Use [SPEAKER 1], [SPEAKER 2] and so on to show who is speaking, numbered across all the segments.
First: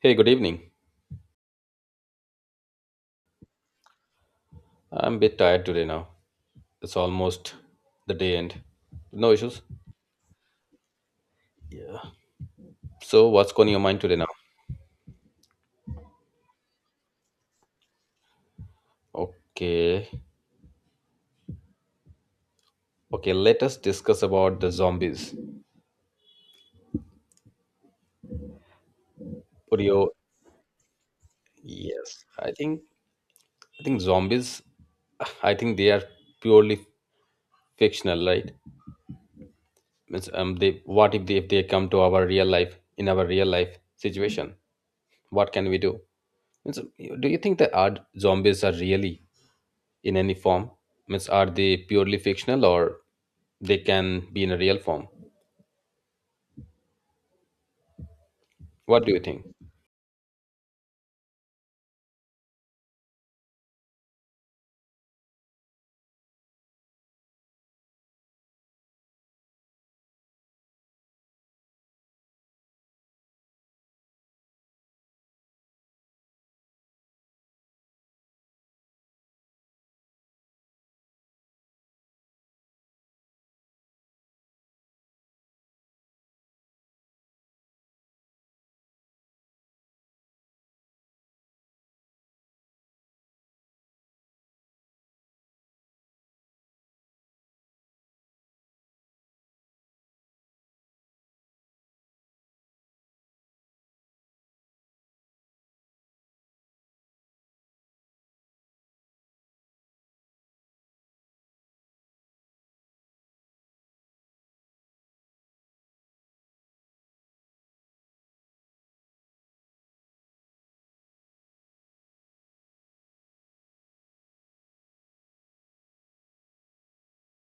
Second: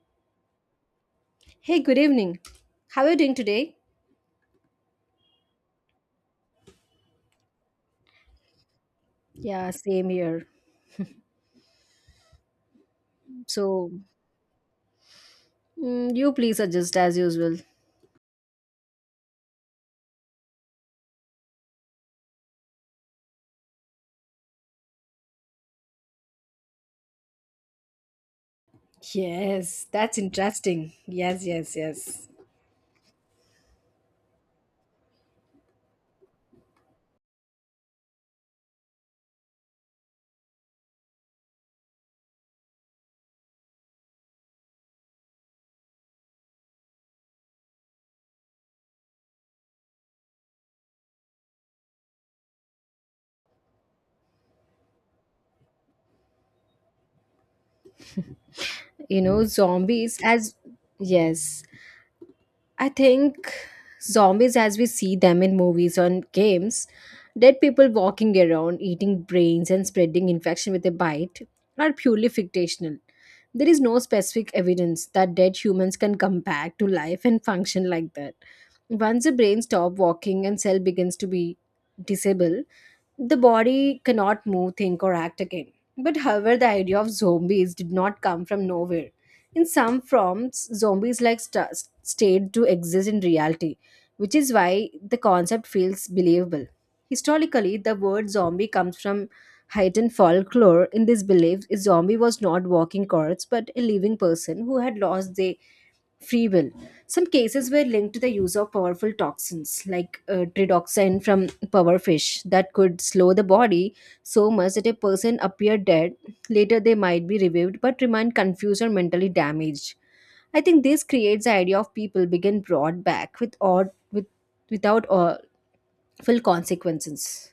[SPEAKER 1] Hey, good evening.
[SPEAKER 2] Hey, good evening. How are you doing today?
[SPEAKER 1] I'm a bit tired today now. It's almost the day end. No issues.
[SPEAKER 2] Yeah, same here.
[SPEAKER 1] So, what's going on your
[SPEAKER 2] So,
[SPEAKER 1] mind today now?
[SPEAKER 2] you please adjust as usual.
[SPEAKER 1] Okay. Okay, let us discuss about the zombies.
[SPEAKER 2] Yes,
[SPEAKER 1] Purio,
[SPEAKER 2] that's interesting. Yes, yes,
[SPEAKER 1] yes.
[SPEAKER 2] yes.
[SPEAKER 1] I think zombies, I think they are purely fictional, right? Means, they, what if they come to our real life, in our real life situation? What can we do? Means, do you think that our zombies are really in any form? Means, are they purely fictional, or they can be in a real form? What do you think?
[SPEAKER 2] Zombies as yes. I think zombies, as we see them in movies and games, dead people walking around, eating brains, and spreading infection with a bite, are purely fictional. There is no specific evidence that dead humans can come back to life and function like that. Once the brain stops walking and cell begins to be disabled, the body cannot move, think, or act again. But however, the idea of zombies did not come from nowhere. In some forms, zombies like state do exist in reality, which is why the concept feels believable. Historically, the word zombie comes from heightened folklore in this belief a zombie was not walking corpse but a living person who had lost their free will. Some cases were linked to the use of powerful toxins like tridoxin from powerfish that could slow the body so much that a person appeared dead. Later, they might be revived but remain confused or mentally damaged. I think this creates the idea of people being brought back with without full consequences.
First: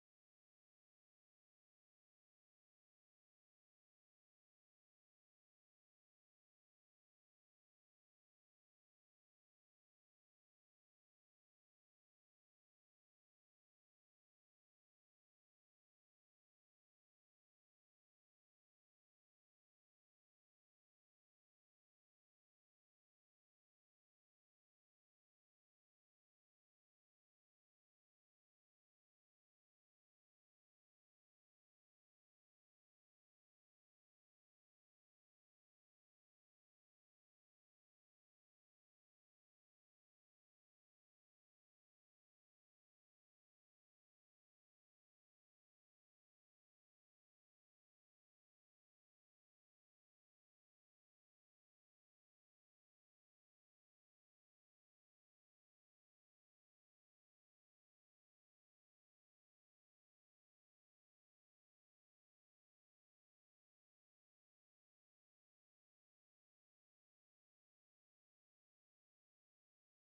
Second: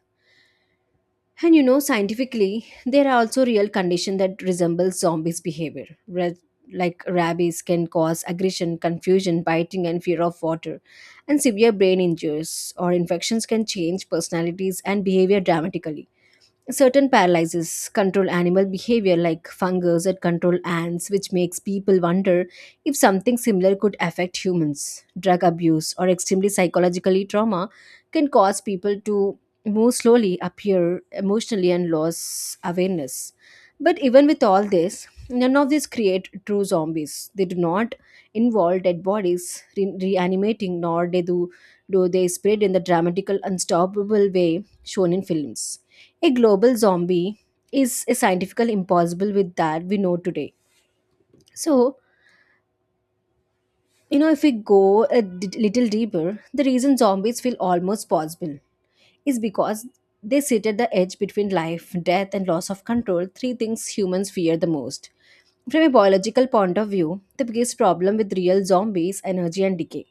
[SPEAKER 2] And scientifically, there are also real conditions that resemble zombies' behavior, like rabies can cause aggression, confusion, biting, and fear of water. And severe brain injuries or infections can change personalities and behavior dramatically. Certain paralyzes control animal behavior, like fungus that control ants, which makes people wonder if something similar could affect humans. Drug abuse or extremely psychologically trauma can cause people to move slowly appear emotionally and lose awareness. But even with all this, none of these create true zombies. They do not involve dead bodies reanimating, nor they do do they spread in the dramatical, unstoppable way shown in films. A global zombie is a scientifical impossible with that we know today. So if we go a little deeper, the reason zombies feel almost possible is because they sit at the edge between life, death, and loss of control, three things humans fear the most. From a biological point of view, the biggest problem with real zombies energy and decay.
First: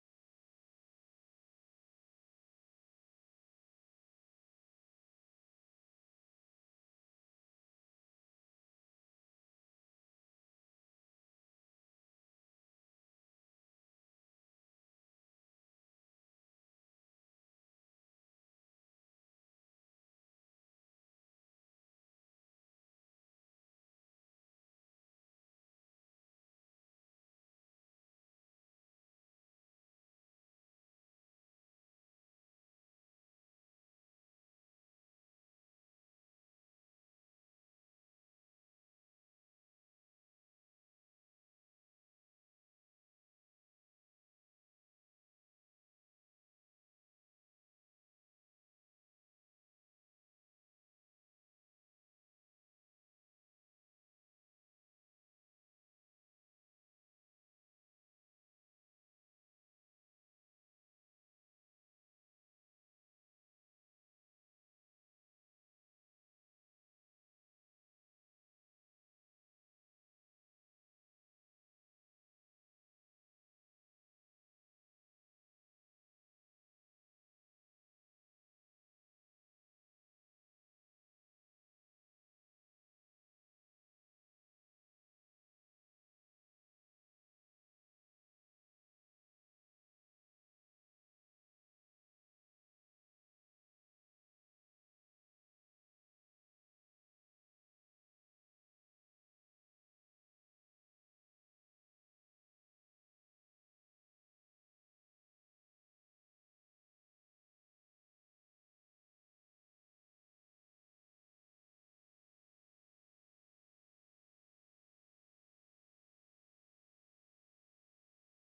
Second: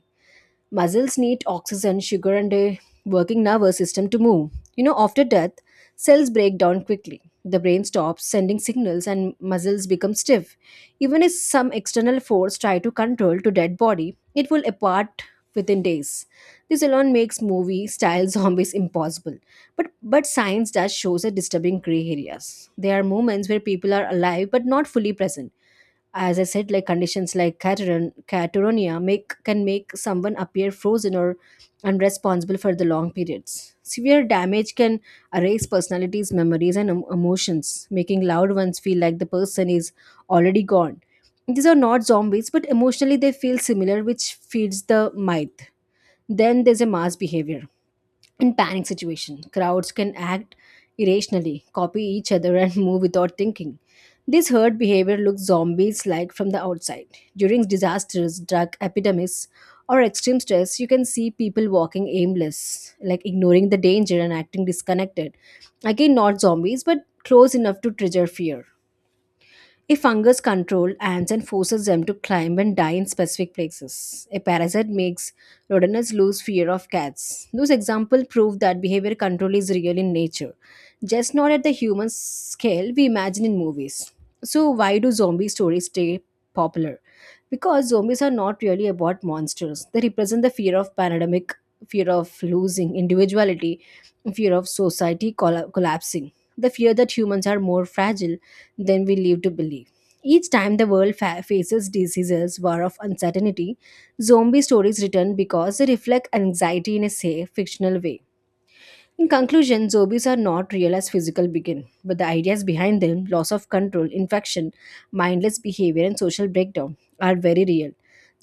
[SPEAKER 2] Muscles need oxygen, sugar, and a working nervous system to move. You know, after death, cells break down quickly. The brain stops sending signals and muscles become stiff. Even if some external force try to control to dead body, it will apart within days. This alone makes movie style zombies impossible. But science does shows a disturbing gray areas. There are moments where people are alive but not fully present as I said, like conditions like Cateran, Catatonia make can make someone appear frozen or unresponsible for the long periods. Severe damage can erase personalities, memories, and emotions, making loved ones feel like the person is already gone. These are not zombies, but emotionally they feel similar, which feeds the myth. Then there's a mass behavior. In panic situation, crowds can act irrationally, copy each other and move without thinking. This herd behavior looks zombies like from the outside. During disasters, drug epidemics, or extreme stress, you can see people walking aimless, like ignoring the danger and acting disconnected. Again, not zombies, but close enough to trigger fear. A fungus controls ants and forces them to climb and die in specific places. A parasite makes rodents lose fear of cats. Those examples prove that behavior control is real in nature, just not at the human scale we imagine in movies. So, why do zombie stories stay popular? Because zombies are not really about monsters, they represent the fear of pandemic, fear of losing individuality, fear of society collapsing, the fear that humans are more fragile than we live to believe. Each time the world faces diseases, war of uncertainty, zombie stories return because they reflect anxiety in a safe, fictional way. In conclusion, zombies are not real as physical begin, but the ideas behind them, loss of control, infection, mindless behavior, and social breakdown, are very real.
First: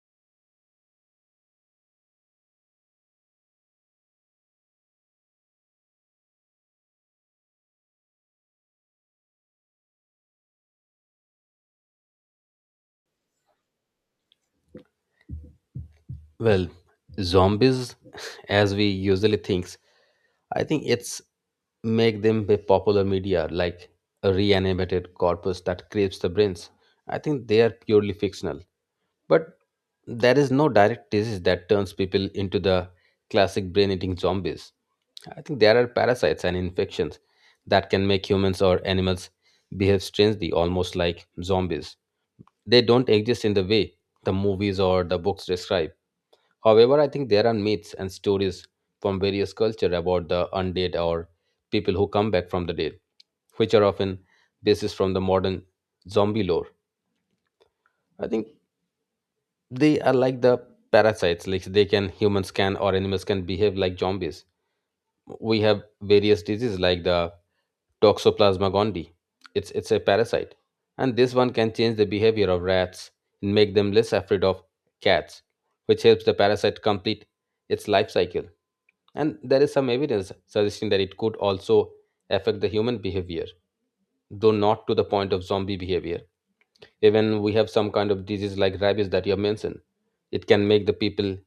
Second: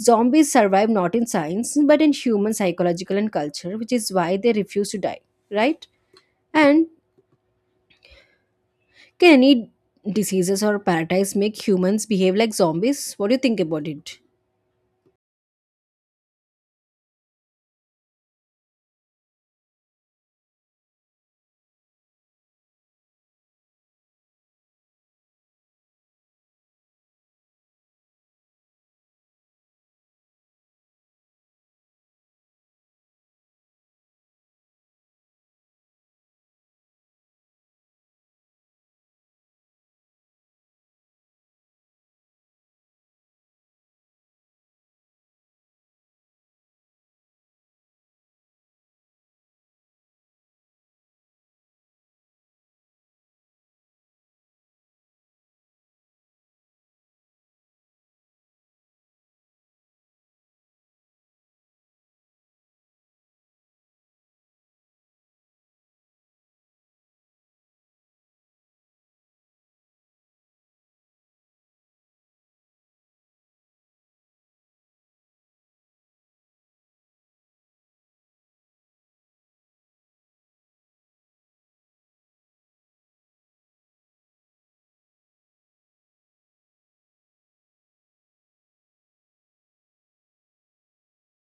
[SPEAKER 2] Zombies survive not in science, but in human psychological and culture, which is why they refuse to die, right? And can any diseases or parasites make humans behave like zombies? What do you think about it?
[SPEAKER 1] Well, zombies, as we usually think, I think it's make them by popular media, like a reanimated corpus that craves the brains. I think they are purely fictional. But there is no direct disease that turns people into the classic brain eating zombies. I think there are parasites and infections that can make humans or animals behave strangely, almost like zombies. They don't exist in the way the movies or the books describe. However, I think there are myths and stories from various cultures about the undead, or people who come back from the dead, which are often basis from the modern zombie lore. I think they are like the parasites, like they can humans can or animals can behave like zombies. We have various diseases like the Toxoplasma gondii. It's a parasite. And this one can change the behavior of rats and make them less afraid of cats, which helps the parasite complete its life cycle. And there is some evidence suggesting that it could also affect the human behavior, though not to the point of zombie behavior. Even we have some kind of disease like rabies that you have mentioned. It can make the people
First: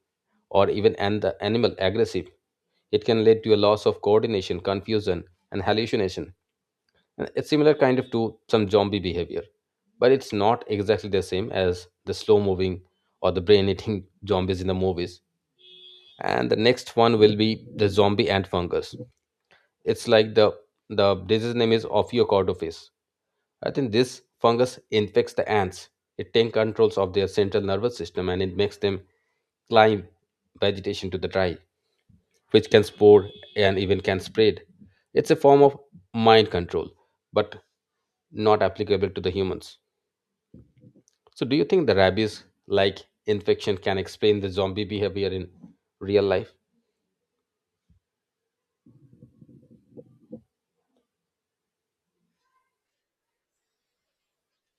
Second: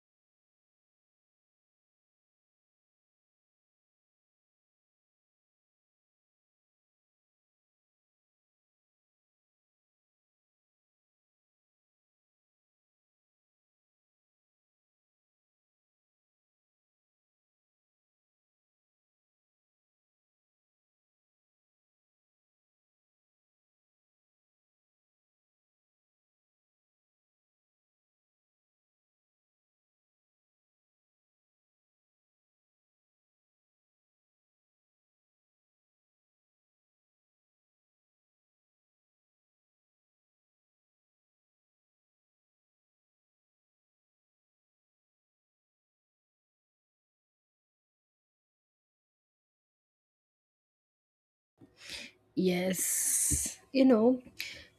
[SPEAKER 1] or even and the animal aggressive. It can lead to a loss of coordination, confusion, and hallucination, and it's similar kind of to some zombie behavior, but it's not exactly the same as the slow moving or the brain eating zombies in the movies. And the next one will be the zombie antfungus. It's like the disease name is Ophiocordophis. I think this fungus infects the ants. It takes controls of their central nervous system, and it makes them climb vegetation to the dry, which can spore and even can spread. It's a form of mind control, but not applicable to the humans. So, do you think the rabies like infection can explain the zombie behavior in real life?
[SPEAKER 2] Yes. You know,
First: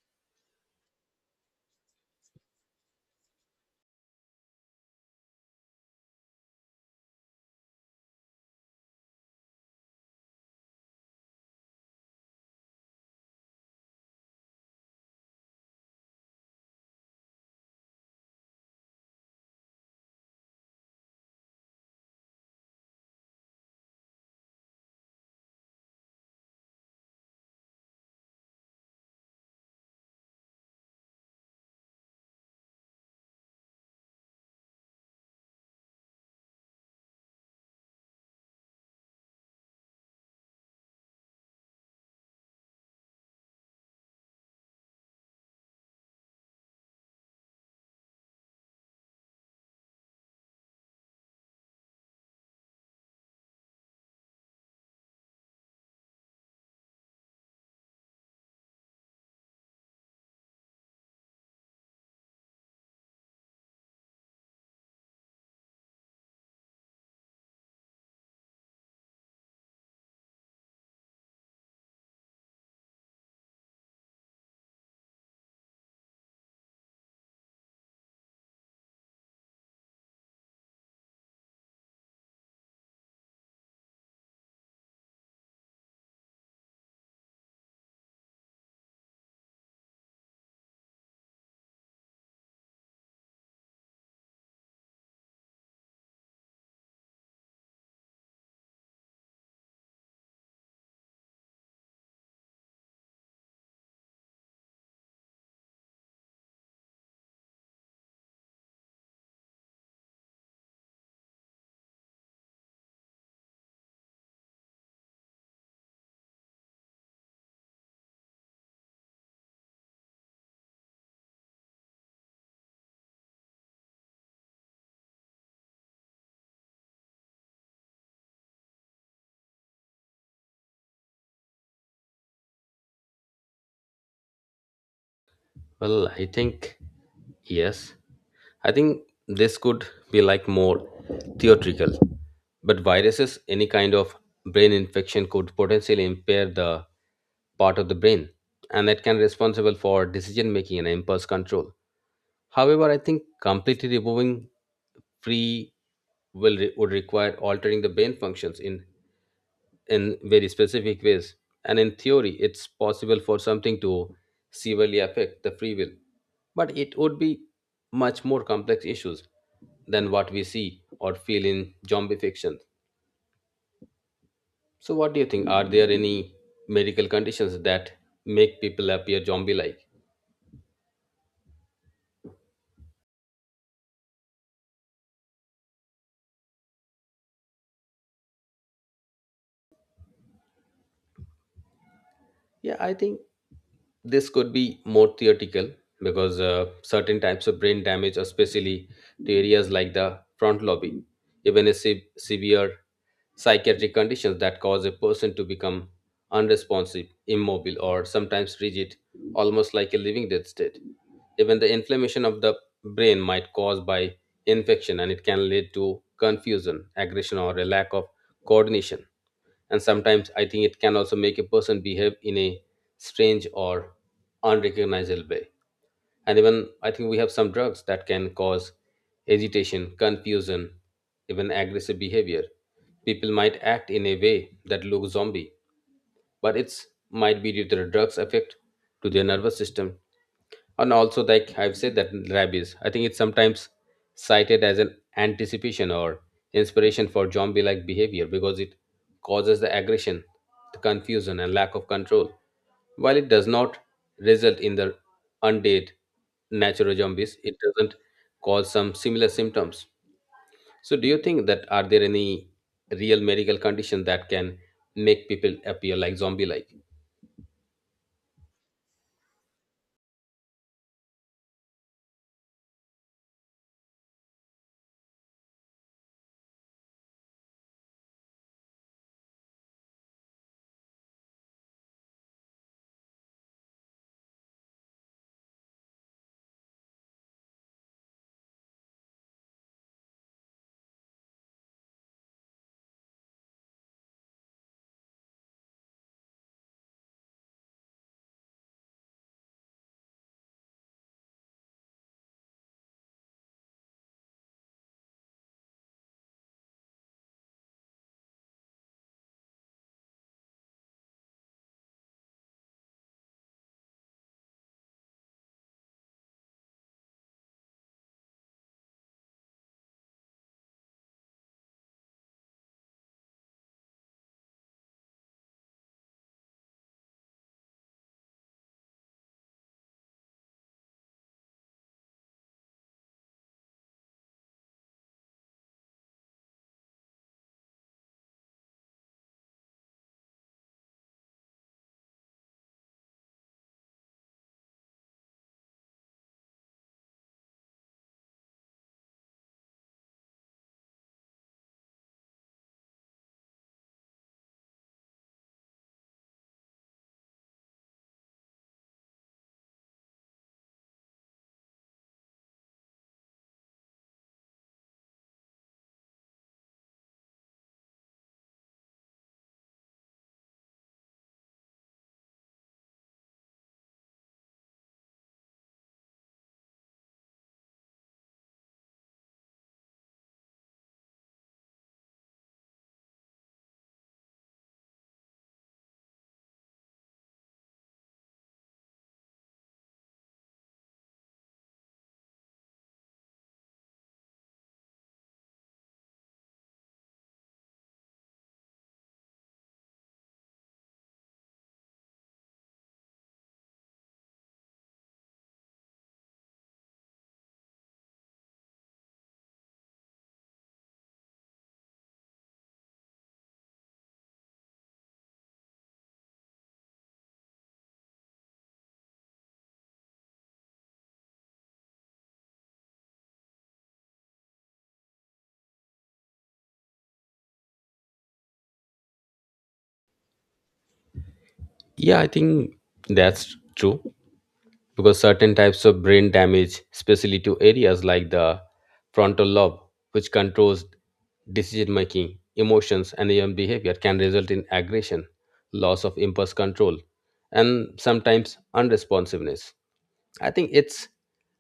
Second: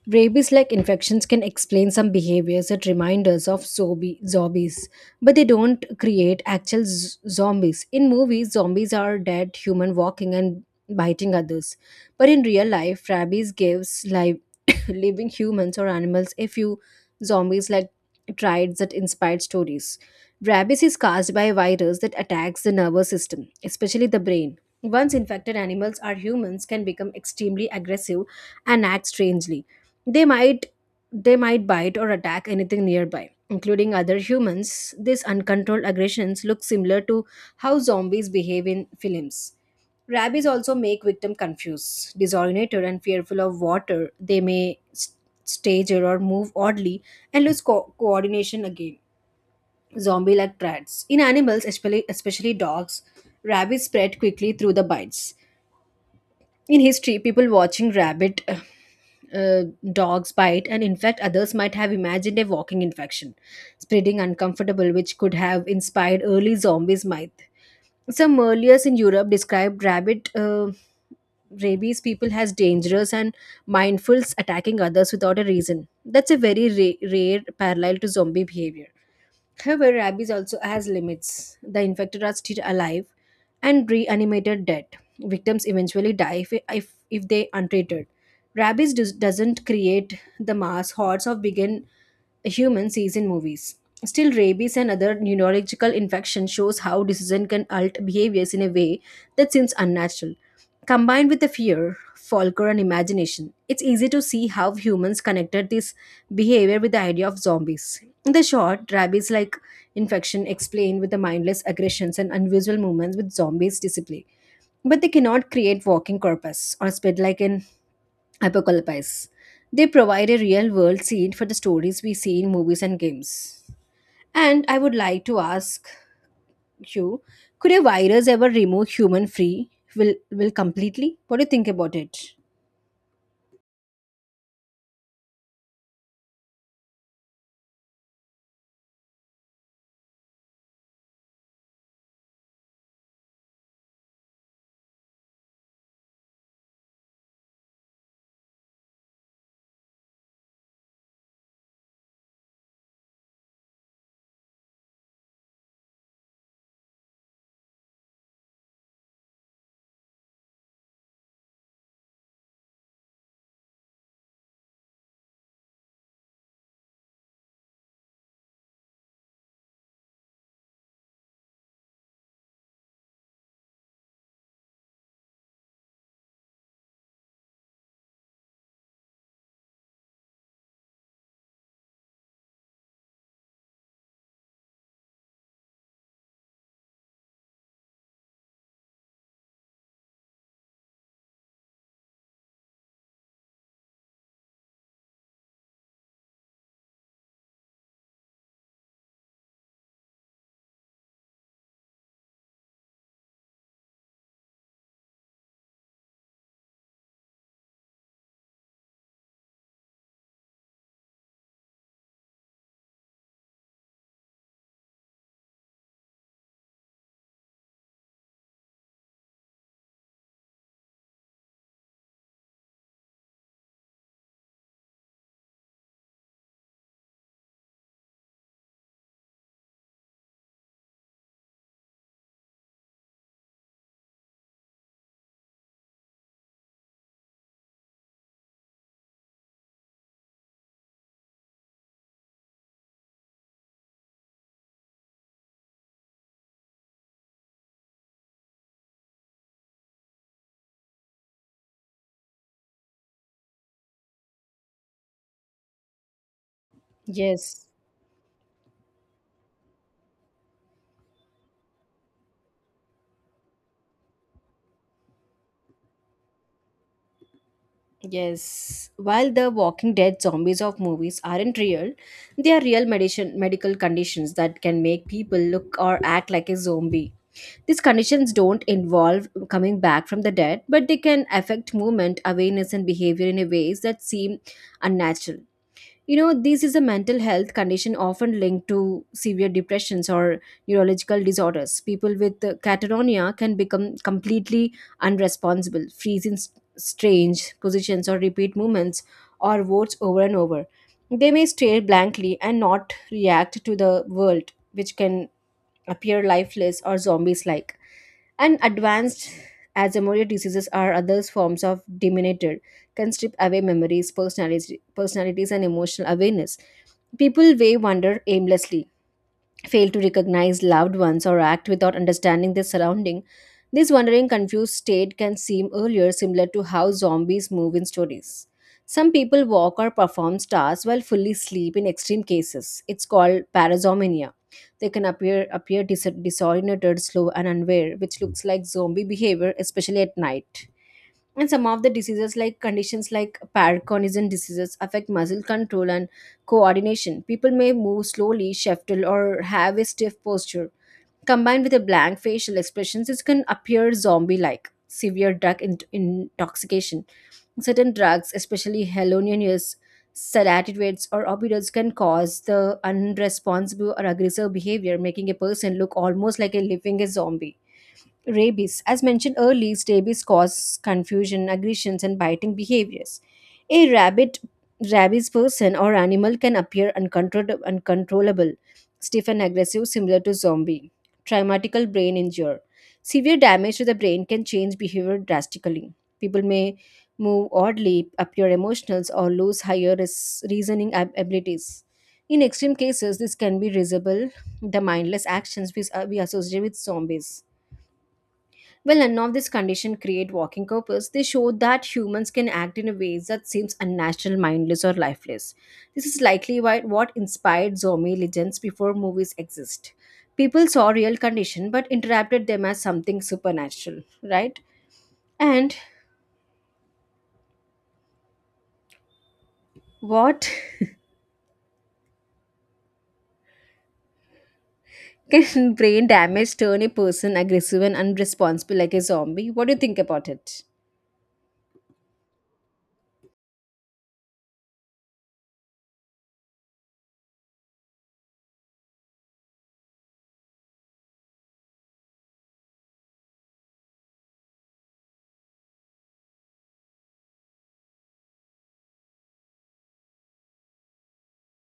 [SPEAKER 2] rabies like infections can explain some behaviors that remind us of zombies, but they don't create actual zombies. In movies, zombies are dead human walking and biting others. But in real life, rabies gives live living humans or animals a few zombies like traits that inspired stories. Rabies is caused by a virus that attacks the nervous system, especially the brain. Once infected animals or humans can become extremely aggressive and act strangely. They might they might bite or attack anything nearby, including other humans. These uncontrolled aggressions look similar to how zombies behave in films. Rabies also make victim confused, disoriented, and fearful of water. They may stage or move oddly and lose coordination again zombie like traits. In animals, especially dogs, rabies spread quickly through the bites. In history, people watching rabbit uh, dogs bite and infect others might have imagined a walking infection, spreading uncomfortable, which could have inspired early zombies' myth. Some earlier in Europe described rabbit rabies people as dangerous and mindfuls attacking others without a reason. That's a very rare parallel to zombie behavior. However, rabies also has limits. The infected are still alive and reanimated dead. Victims eventually die if they untreated. Doesn't create the mass hordes of begin humans sees in movies. Still, rabies and other neurological infection shows how decision can alt behaviors in a way that seems unnatural. Combined with the fear, folklore, and imagination, it's easy to see how humans connected these behavior with the idea of zombies. In the short, rabies like infection explained with the mindless aggressions and unusual movements with zombies display. But they cannot create walking corpus or spread like an apocalypse. They provide a real world scene for the stories we see in movies and games. And I would like to ask you, could a virus ever remove human free will completely? What do you think about it?
[SPEAKER 1] Well, I think yes. I think this could be like more theoretical. But viruses, any kind of brain infection could potentially impair the part of the brain, and that can be responsible for decision making and impulse control. However, I think completely removing free will would require altering the brain functions in very specific ways. And in theory, it's possible for something to severely affect the free will. But it would be much more complex issues than what we see or feel in zombie fiction. So, what do you think? Are there any medical conditions that make people appear zombie like? Yeah, I think this could be more theoretical because certain types of brain damage, especially to areas like the front lobby, even a severe psychiatric conditions that cause a person to become unresponsive, immobile, or sometimes rigid, almost like a living dead state. Even the inflammation of the brain might cause by infection, and it can lead to confusion, aggression, or a lack of coordination, and sometimes I think it can also make a person behave in a strange or unrecognizable way. And even I think we have some drugs that can cause agitation, confusion, even aggressive behavior. People might act in a way that looks zombie, but it's might be due to the drugs effect to their nervous system. And also like I've said that rabies, I think it's sometimes cited as an anticipation or inspiration for zombie like behavior, because it causes the aggression, the confusion, and lack of control. While it does not result in the undead natural zombies, it
[SPEAKER 2] Yes.
[SPEAKER 1] doesn't cause some similar symptoms. So, do you think that are there any real medical condition that can make people appear like zombie like?
[SPEAKER 2] Yes, while the Walking Dead zombies of movies aren't real, they are real medicine, medical conditions that can make people look or act like a zombie. These conditions don't involve coming back from the dead, but they can affect movement, awareness, and behavior in a ways that seem unnatural. You know, this is a mental health condition often linked to severe depressions or neurological disorders. People with catatonia can become completely unresponsible, freeze in strange positions or repeat movements or words over and over. They may stare blankly and not react to the world, which can appear lifeless or zombies like. And advanced Alzheimer's diseases are other forms of dementia, can strip away memories, personalities and emotional awareness. People way wander aimlessly fail to recognize loved ones or act without understanding their surrounding. This wandering, confused state can seem earlier similar to how zombies move in stories. Some people walk or perform tasks while fully asleep in extreme cases. It's called parasomnia. They can appear disoriented, slow, and unaware, which looks like zombie behavior, especially at night and some of the diseases like conditions like Parkinson's diseases affect muscle control and coordination people may move slowly shuffle, or have a stiff posture combined with a blank facial expressions it can appear zombie like severe drug intoxication certain drugs especially hallucinogens, sedatives or opioids can cause the unresponsible or aggressive behavior making a person look almost like a living a zombie rabies. As mentioned earlier, rabies causes confusion, aggressions, and biting behaviors. A rabies person or animal can appear uncontrollable, stiff and aggressive, similar to zombie. Traumatical brain injury. Severe damage to the brain can change behavior drastically. People may move oddly, appear emotional, or lose higher reasoning abilities. In extreme cases, this can be visible, the mindless actions we associate with zombies while none of these conditions create walking corpus, they show that humans can act in a ways that seems unnatural, mindless, or lifeless. This is likely why what inspired zombie legends before movies exist. People saw real condition but interpreted them as something supernatural, right? And what can brain damage turn a person aggressive and unresponsible like a zombie? What do you think about it?
[SPEAKER 1] Yeah, I think that's true, because certain types of brain damage, especially to areas like the frontal lobe, which controls decision making, emotions, and even behavior, can result in aggression, loss of impulse control, and sometimes unresponsiveness. I think it's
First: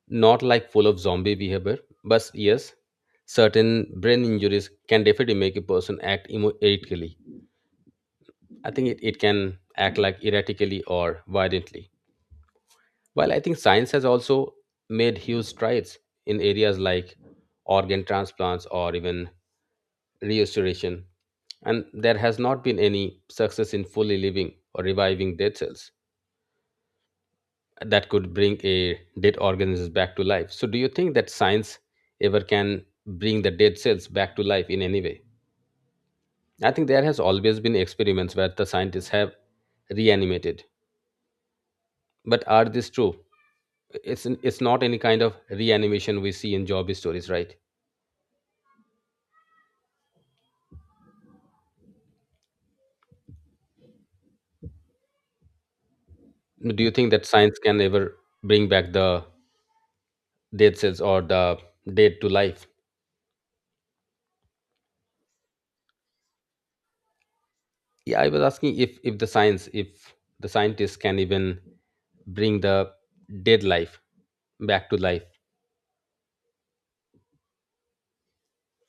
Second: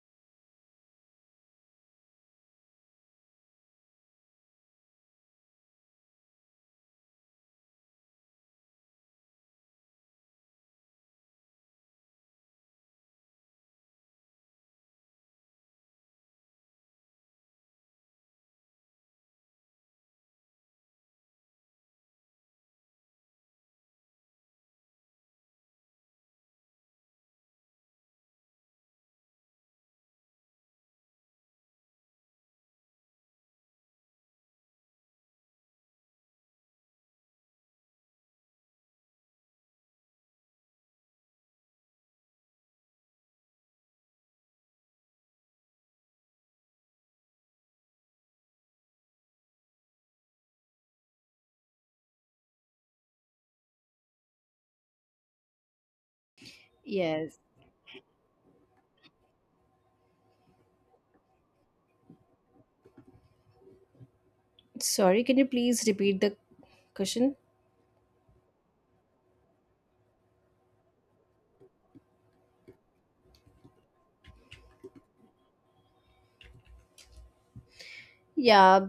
[SPEAKER 1] not like full of zombie behavior, but yes, certain brain injuries can definitely make a person act erratically. I think it can act like erratically or violently. While I think science has also made huge strides in areas like organ transplants or even restoration, and there has not been any success in fully living or reviving dead cells that could bring a dead organism back to life. So, do you think that science ever can bring the dead cells back to life in any way? I think there has always been experiments where the scientists have reanimated, but are this true? It's not any kind of reanimation we see in job stories, right? Do you think that
[SPEAKER 2] Yes.
[SPEAKER 1] science can ever bring back the dead cells or the dead to life?
[SPEAKER 2] Sorry, can you please repeat the question?
[SPEAKER 1] Yeah, I was asking if the science, if the scientists can even bring the dead life back to life.
[SPEAKER 2] Yeah,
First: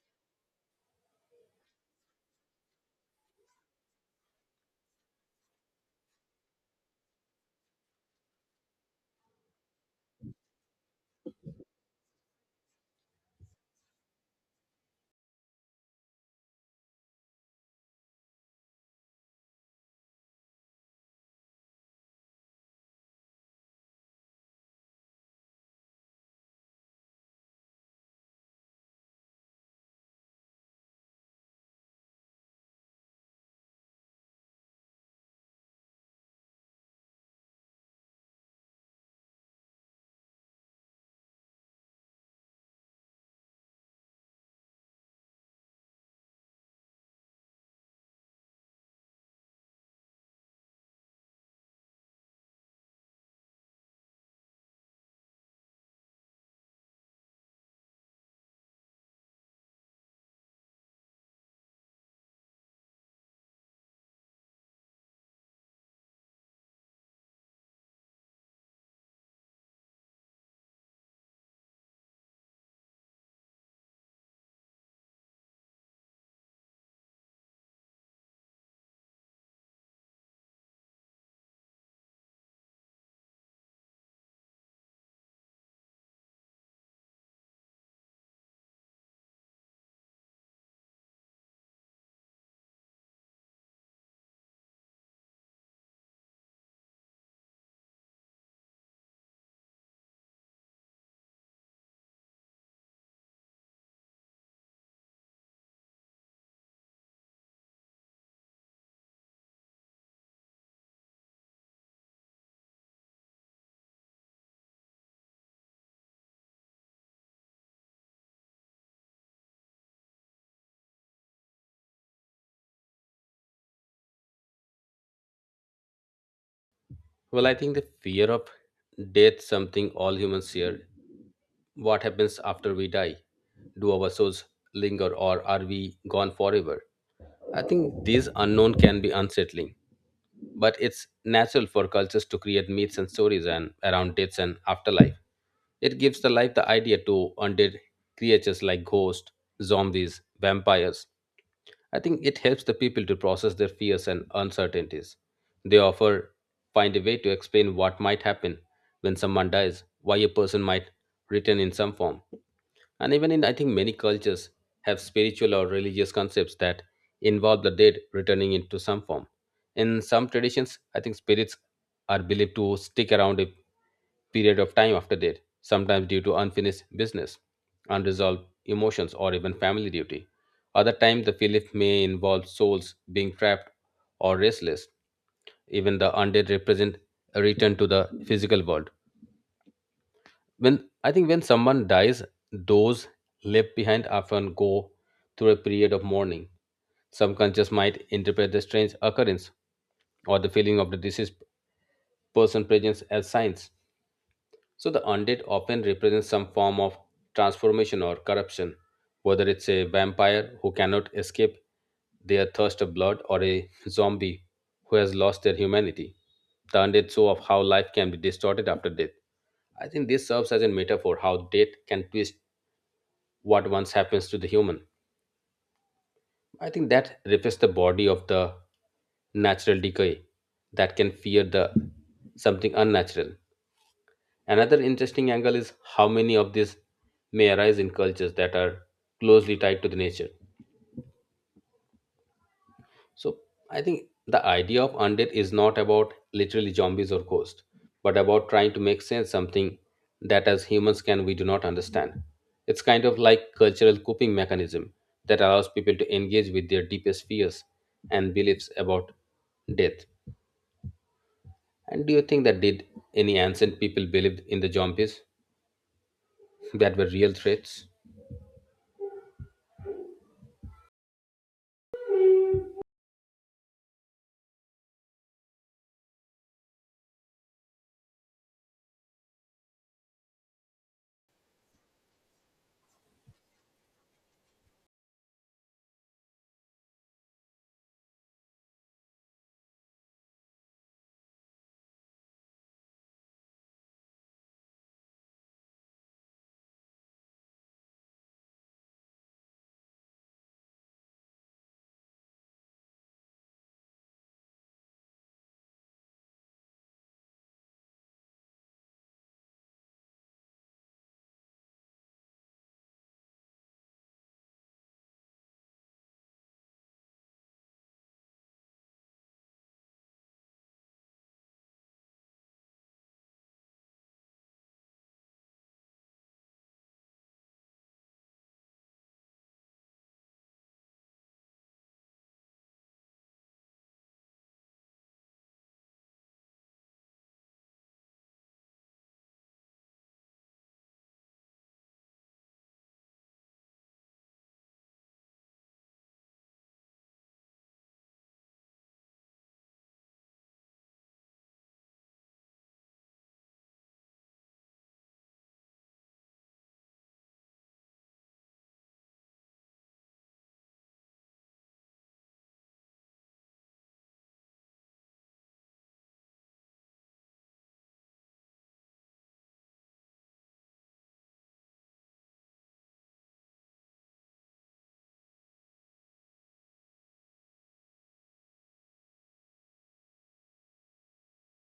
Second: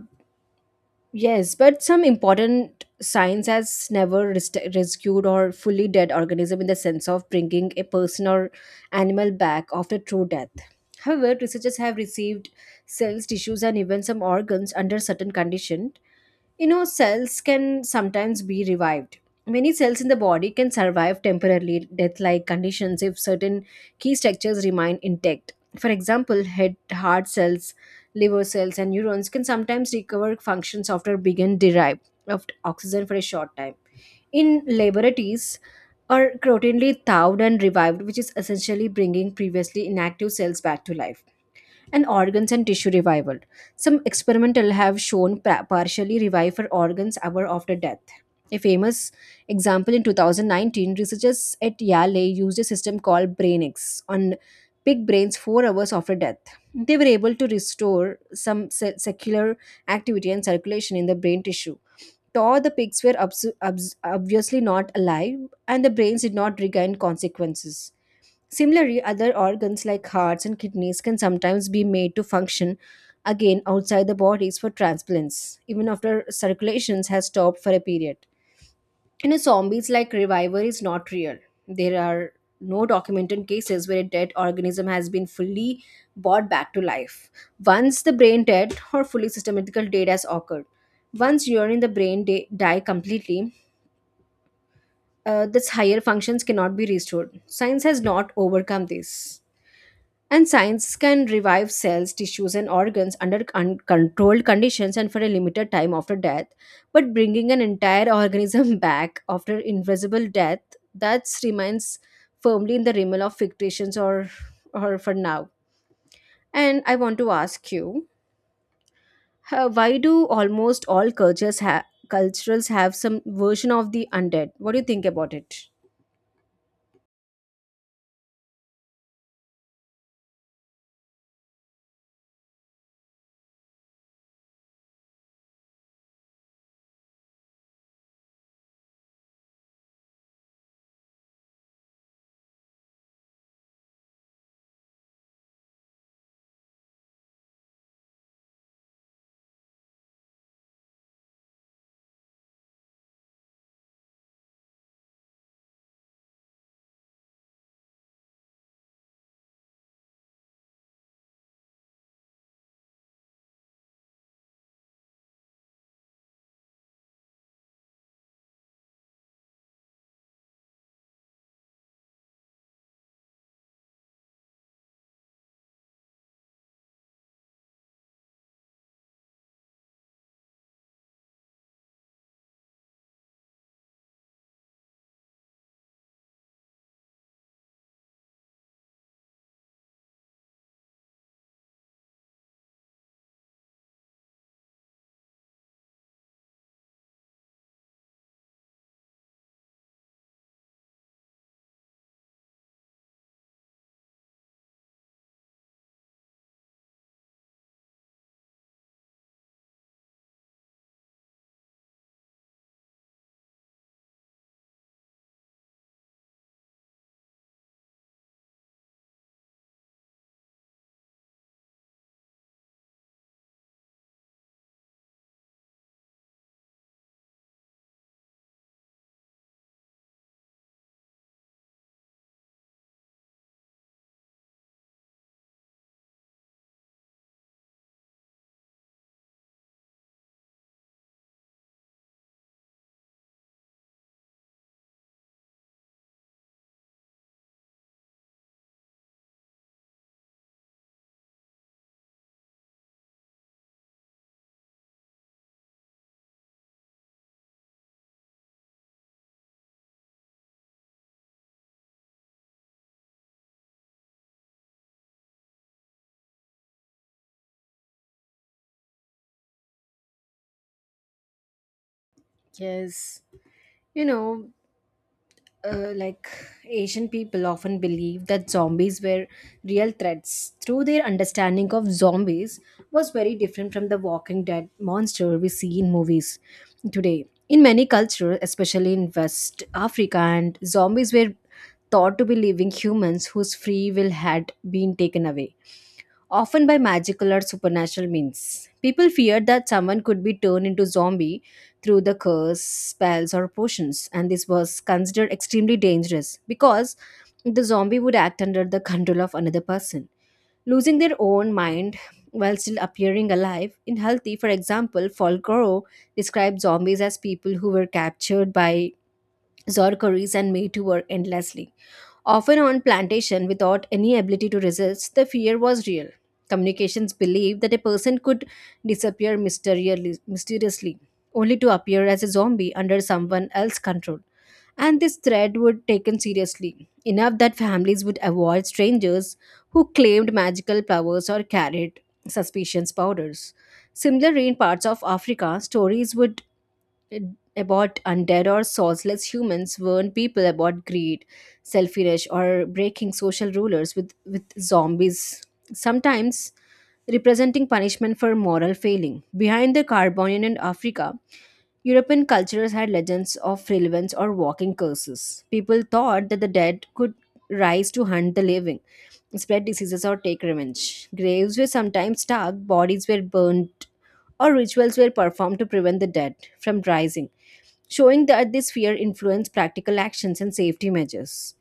[SPEAKER 2] yes, but some important science has never rescued or fully dead organism in the sense of bringing a person or animal back after true death. However, researchers have received cells, tissues, and even some organs under certain conditions you know, cells can sometimes be revived. Many cells in the body can survive temporarily death like conditions if certain key structures remain intact. For example, head, heart cells, liver cells, and neurons can sometimes recover functions after being derived of oxygen for a short time. In laboratories, are routinely thawed and revived, which is essentially bringing previously inactive cells back to life and organs and tissue revival. Some experimental have shown partially revive for organs hour after death. A famous example in 2019, researchers at Yale used a system called BrainX on pig brains 4 hours after death. They were able to restore some secular activity and circulation in the brain tissue. Though the pigs were obviously not alive, and the brains did not regain consequences. Similarly, other organs like hearts and kidneys can sometimes be made to function again outside the bodies for transplants, even after circulations has stopped for a period. In a zombies like revival is not real. There are no documented cases where a dead organism has been fully brought back to life. Once the brain dead or fully systematical dead has occurred. Once urine in the brain die completely, this higher functions cannot be restored. Science has not overcome this. And science can revive cells, tissues, and organs under uncontrolled conditions and for a limited time after death. But bringing an entire organism back after invisible death, that remains firmly in the realm of fictions or for now. And I want to ask you, why do almost all cultures have culturals have some version of the undead? What do you think about it?
[SPEAKER 1] Well, I think the fear of death, something all humans share. What happens after we die? Do our souls linger, or are we gone forever? I think these unknown can be unsettling. But it's natural for cultures to create myths and stories and around deaths and afterlife. It gives the life the idea to undead creatures like ghosts, zombies, vampires. I think it helps the people to process their fears and uncertainties. They offer find a way to explain what might happen when someone dies, why a person might return in some form. And even in, I think, many cultures have spiritual or religious concepts that involve the dead returning into some form. In some traditions, I think spirits are believed to stick around a period of time after death, sometimes due to unfinished business, unresolved emotions, or even family duty. Other times, the belief may involve souls being trapped or restless. Even the undead represent a return to the physical world, when, I think, when someone dies, those left behind often go through a period of mourning. Some conscious might interpret the strange occurrence or the feeling of the deceased person presence as signs. So the undead often represents some form of transformation or corruption, whether it's a vampire who cannot escape their thirst of blood, or a zombie who has lost their humanity. The undead show of how life can be distorted after death. I think this serves as a metaphor how death can twist what once happens to the human. I think that reflects the body of the natural decay that can fear the something unnatural. Another interesting angle is how many of these may arise in cultures that are closely tied to the nature. So I think the idea of undead is not about literally zombies or ghosts, but about trying to make sense something that as humans can we do not understand. It's kind of like cultural coping mechanism that allows people to engage with their deepest fears and beliefs about death. And do you think that did any ancient people believed in the zombies that were real threats?
[SPEAKER 2] Yes. You know, like Asian people often believe that zombies were real threats. Through their understanding of zombies was very different from the Walking Dead monster we see in movies today. In many cultures, especially in West Africa, and zombies were thought to be living humans whose free will had been taken away often by magical or supernatural means. People feared that someone could be turned into zombie through the curse, spells, or potions, and this was considered extremely dangerous because the zombie would act under the control of another person. Losing their own mind while still appearing alive in healthy, for example, Folgore described zombies as people who were captured by Zorkeries and made to work endlessly, often on plantation without any ability to resist, the fear was real. Communications believed that a person could disappear mysteriously, only to appear as a zombie under someone else's control. And this threat would taken seriously, enough that families would avoid strangers who claimed magical powers or carried suspicious powders. Similarly, in parts of Africa, stories would about undead or soulless humans warn people about greed, selfishness, or breaking social rulers with zombies, sometimes representing punishment for moral failing. Behind the Carbonian and Africa, European cultures had legends of relevance or walking curses. People thought that the dead could rise to hunt the living, spread diseases, or take revenge. Graves were sometimes dug, bodies were burned, or rituals were performed to prevent the dead from rising, showing that this fear influenced practical actions and safety measures.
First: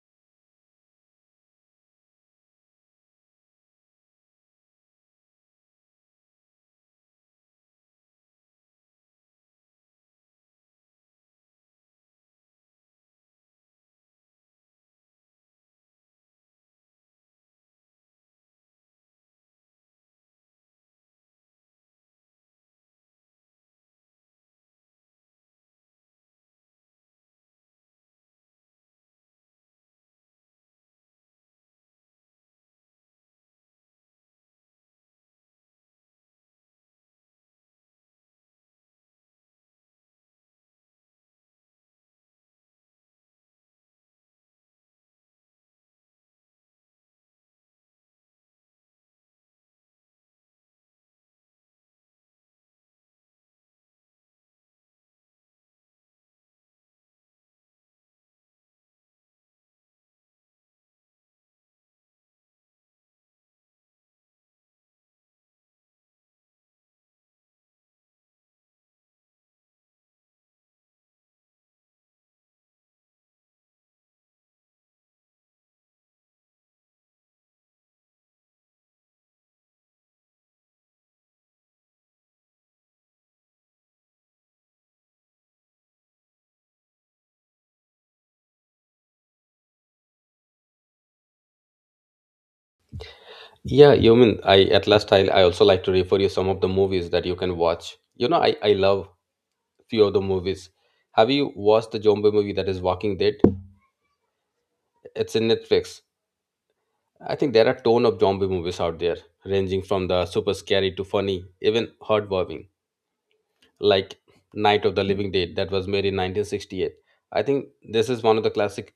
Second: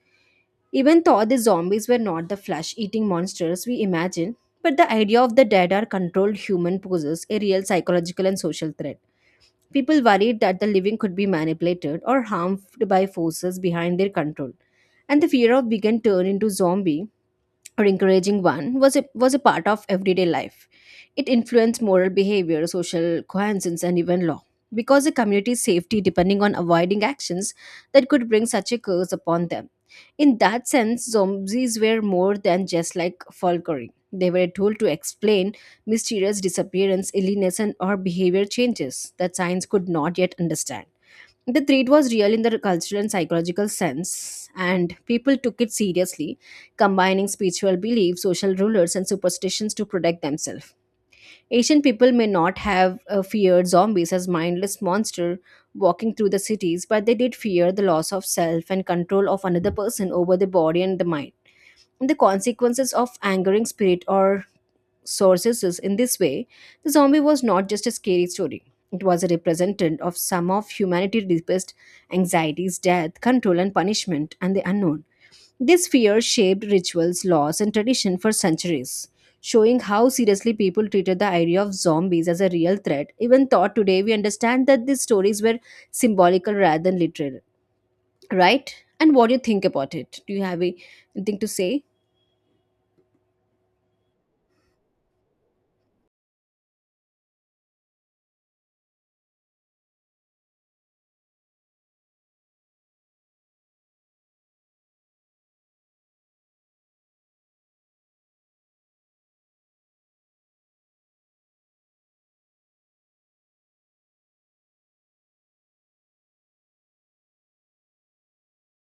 [SPEAKER 2] Even though the zombies were not the flesh eating monsters we imagine, but the idea of the dead are controlled human poses a real psychological and social threat. People worried that the living could be manipulated or harmed by forces behind their control, and the fear of being turned into zombie or encouraging one was a part of everyday life. It influenced moral behavior, social cohesion, and even law. Because the community's safety depending on avoiding actions that could bring such a curse upon them. In that sense, zombies were more than just like folklore. They were a tool to explain mysterious disappearance, illness, and or behavior changes that science could not yet understand the threat was real in the cultural and psychological sense, and people took it seriously, combining spiritual beliefs, social rulers, and superstitions to protect themselves. Asian people may not have feared zombies as mindless monsters walking through the cities, but they did fear the loss of self and control of another person over the body and the mind the consequences of angering spirit or sorceresses in this way, the zombie was not just a scary story. It was a representative of some of humanity's deepest anxieties, death, control, and punishment, and the unknown. This fear shaped rituals, laws, and tradition for centuries, showing how seriously people treated the idea of zombies as a real threat. Even thought today, we understand that these stories were symbolical rather than literal, right? And what do you think about it? Do you have anything to say?
[SPEAKER 1] Yeah, you mean, I at last, I also like to refer you some of the movies that you can watch. You know, I love few of the movies. Have you watched the zombie movie that is Walking Dead? It's in Netflix. I think there are ton of zombie movies out there, ranging from the super scary to funny, even heartwarming, like Night of the Living Dead, that was made in 1968. I think this is one of the classic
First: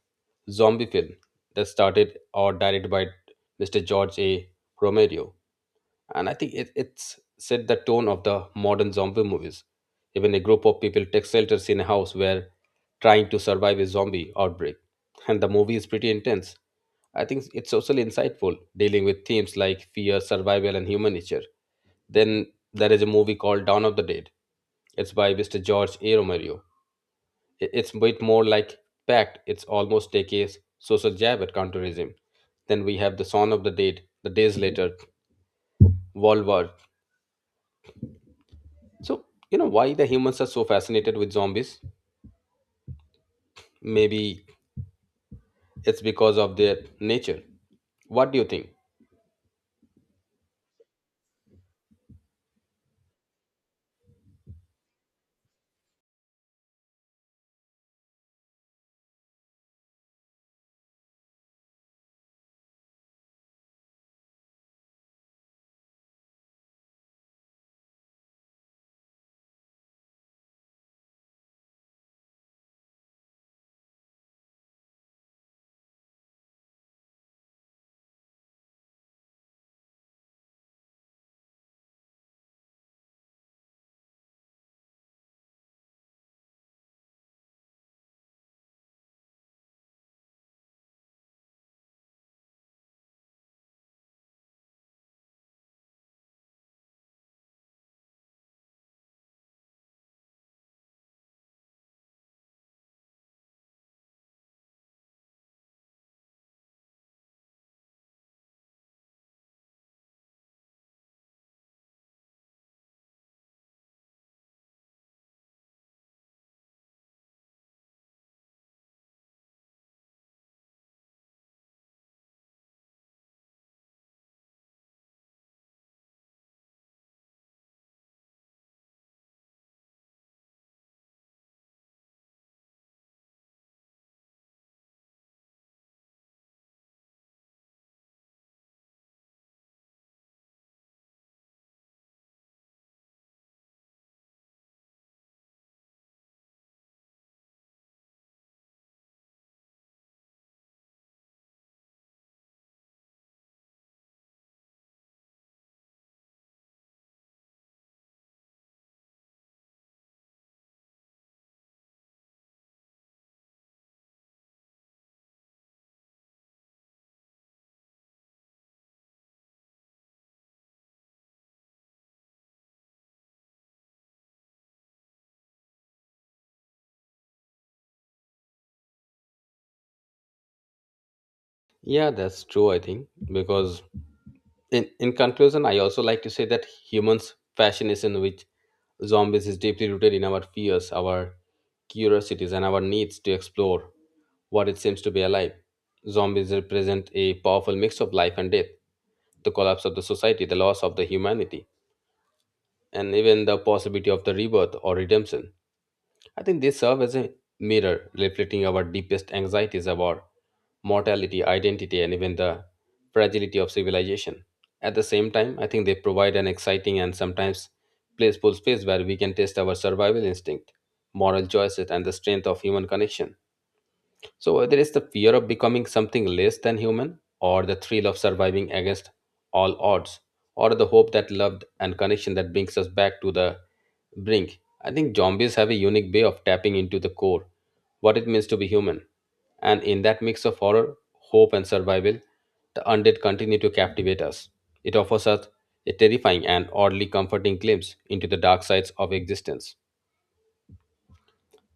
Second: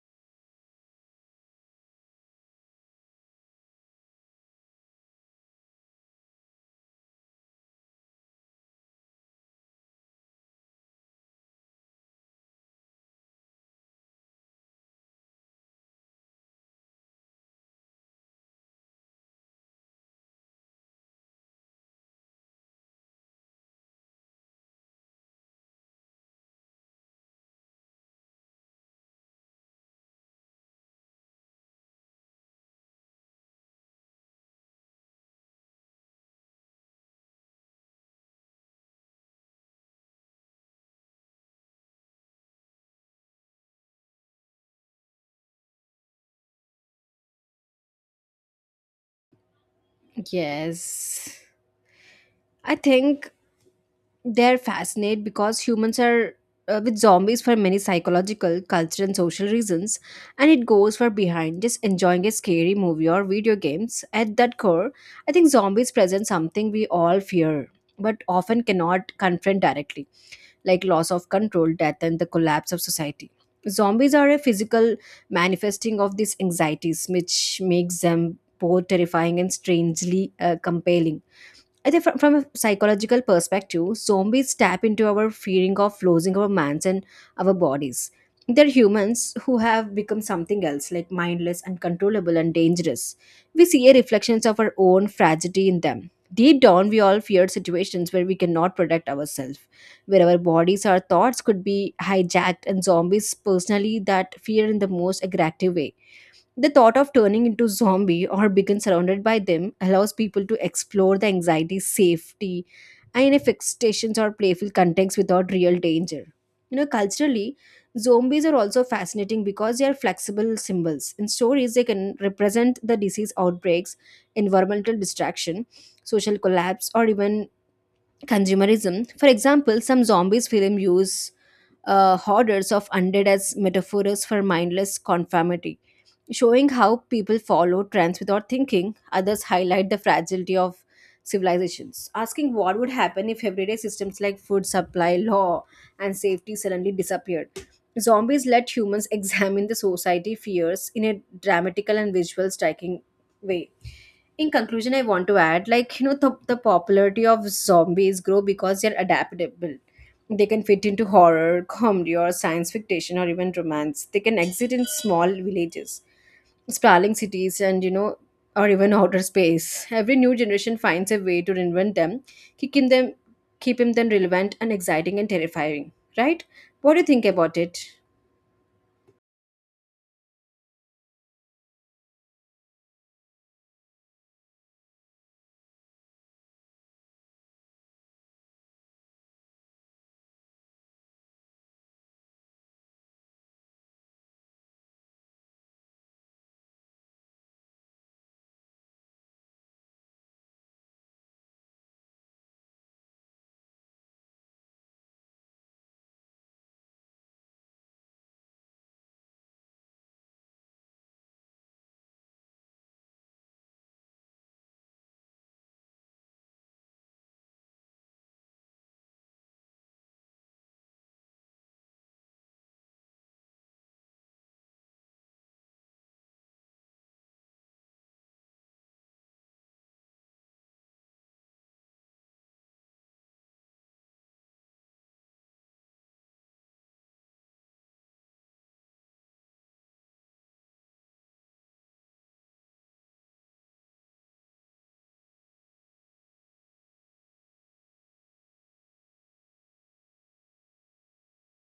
[SPEAKER 1] zombie film that started or directed by Mr. George A. Romero. And I think it's set the tone of the modern zombie movies. Even a group of people take shelters in a house where trying to survive a zombie outbreak, and the movie is pretty intense. I think it's socially insightful, dealing with themes like fear, survival, and human nature. Then there is a movie called Dawn of the Dead. It's by Mr. George A. Romero. It's a bit more like Pact. It's almost take a social jab at counterism. Then we have The Son of the Dead, The Days Later, World War. So, you know why the humans are so fascinated with zombies? Maybe it's because of their nature. What do you think?
[SPEAKER 2] Yes. I think they're fascinated because humans are with zombies for many psychological, cultural, and social reasons, and it goes far behind just enjoying a scary movie or video games. At that core, I think zombies present something we all fear but often cannot confront directly, like loss of control, death, and the collapse of society. Zombies are a physical manifesting of these anxieties, which makes them both terrifying and strangely compelling. I think from a psychological perspective, zombies tap into our fearing of losing our minds and our bodies. They're humans who have become something else, like mindless, uncontrollable, and dangerous. We see a reflections of our own fragility in them. Deep down, we all fear situations where we cannot protect ourselves, where our bodies or thoughts could be hijacked, and zombies personally that fear in the most aggressive way the thought of turning into zombie or being surrounded by them allows people to explore the anxiety, safety, and infestations or playful contexts without real danger. You know, culturally, zombies are also fascinating because they are flexible symbols. In stories, they can represent the disease outbreaks, environmental destruction, social collapse, or even consumerism. For example, some zombies film use hoarders of undead as metaphors for mindless conformity showing how people follow trends without thinking. Others highlight the fragility of civilizations, asking what would happen if everyday systems like food supply, law, and safety suddenly disappeared. Zombies let humans examine the society fears in a dramatical and visual striking way. In conclusion, I want to add, like, you know, the popularity of zombies grow because they're adaptable. They can fit into horror, comedy, or science fiction, or even romance. They can exist in small villages sprawling cities and you know or even outer space. Every new generation finds a way to reinvent them, keeping them keeping them relevant and exciting and terrifying, right? What do you think about it?
[SPEAKER 1] Yeah, that's true, I think. Because in conclusion, I also like to say that humans' fascination with zombies is deeply rooted in our fears, our curiosities, and our needs to explore what it seems to be alive. Zombies represent a powerful mix of life and death, the collapse of the society, the loss of the humanity, and even the possibility of the rebirth or redemption. I think they serve as a mirror reflecting our deepest anxieties about mortality, identity, and even the fragility of civilization. At the same time, I think they provide an exciting and sometimes playful space where we can test our survival instinct, moral choices, and the strength of human connection. So, whether it's the fear of becoming something less than human, or the thrill of surviving against all odds, or the hope that love and connection that brings us back to the Bring. I think zombies have a unique way of tapping into the core, what it means to be human. And in that mix of horror, hope, and survival, the undead continue to captivate us. It offers us a terrifying and oddly comforting glimpse into the dark sides of existence.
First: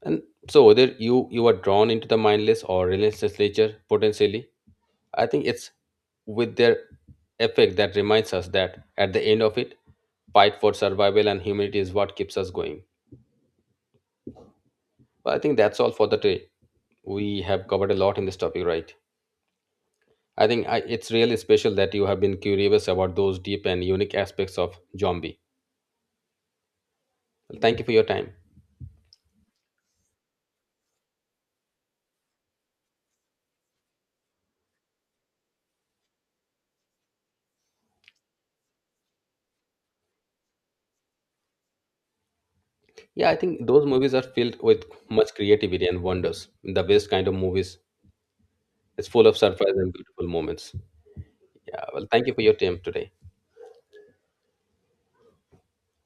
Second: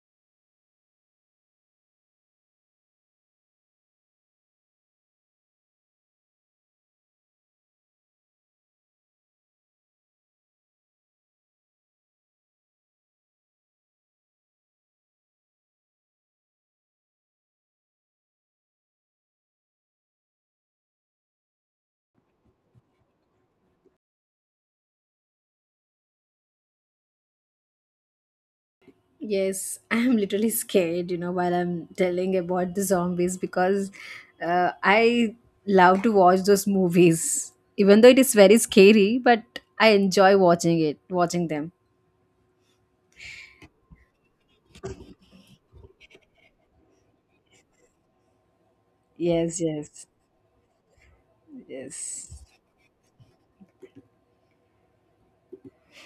[SPEAKER 1] And so, whether you are drawn into the mindless or relentless nature potentially, I think it's with their effect that reminds us that at the end of it, fight for survival and humanity is what keeps us going. But I think that's all for the day. We have covered a lot in this topic, right? I think it's really special that you have been curious about those deep and unique aspects of zombie. Thank you for your time.
[SPEAKER 2] Yes. I'm literally scared, you know, while I'm telling about the zombies because I love to watch those movies even though it is very scary but I enjoy watching them.
[SPEAKER 1] Yeah, I think those movies are filled with much creativity and wonders, the best kind of movies. It's full of
[SPEAKER 2] Yes,
[SPEAKER 1] surprise and
[SPEAKER 2] yes,
[SPEAKER 1] beautiful moments. Yeah, well, thank you for your
[SPEAKER 2] yes.
[SPEAKER 1] time today.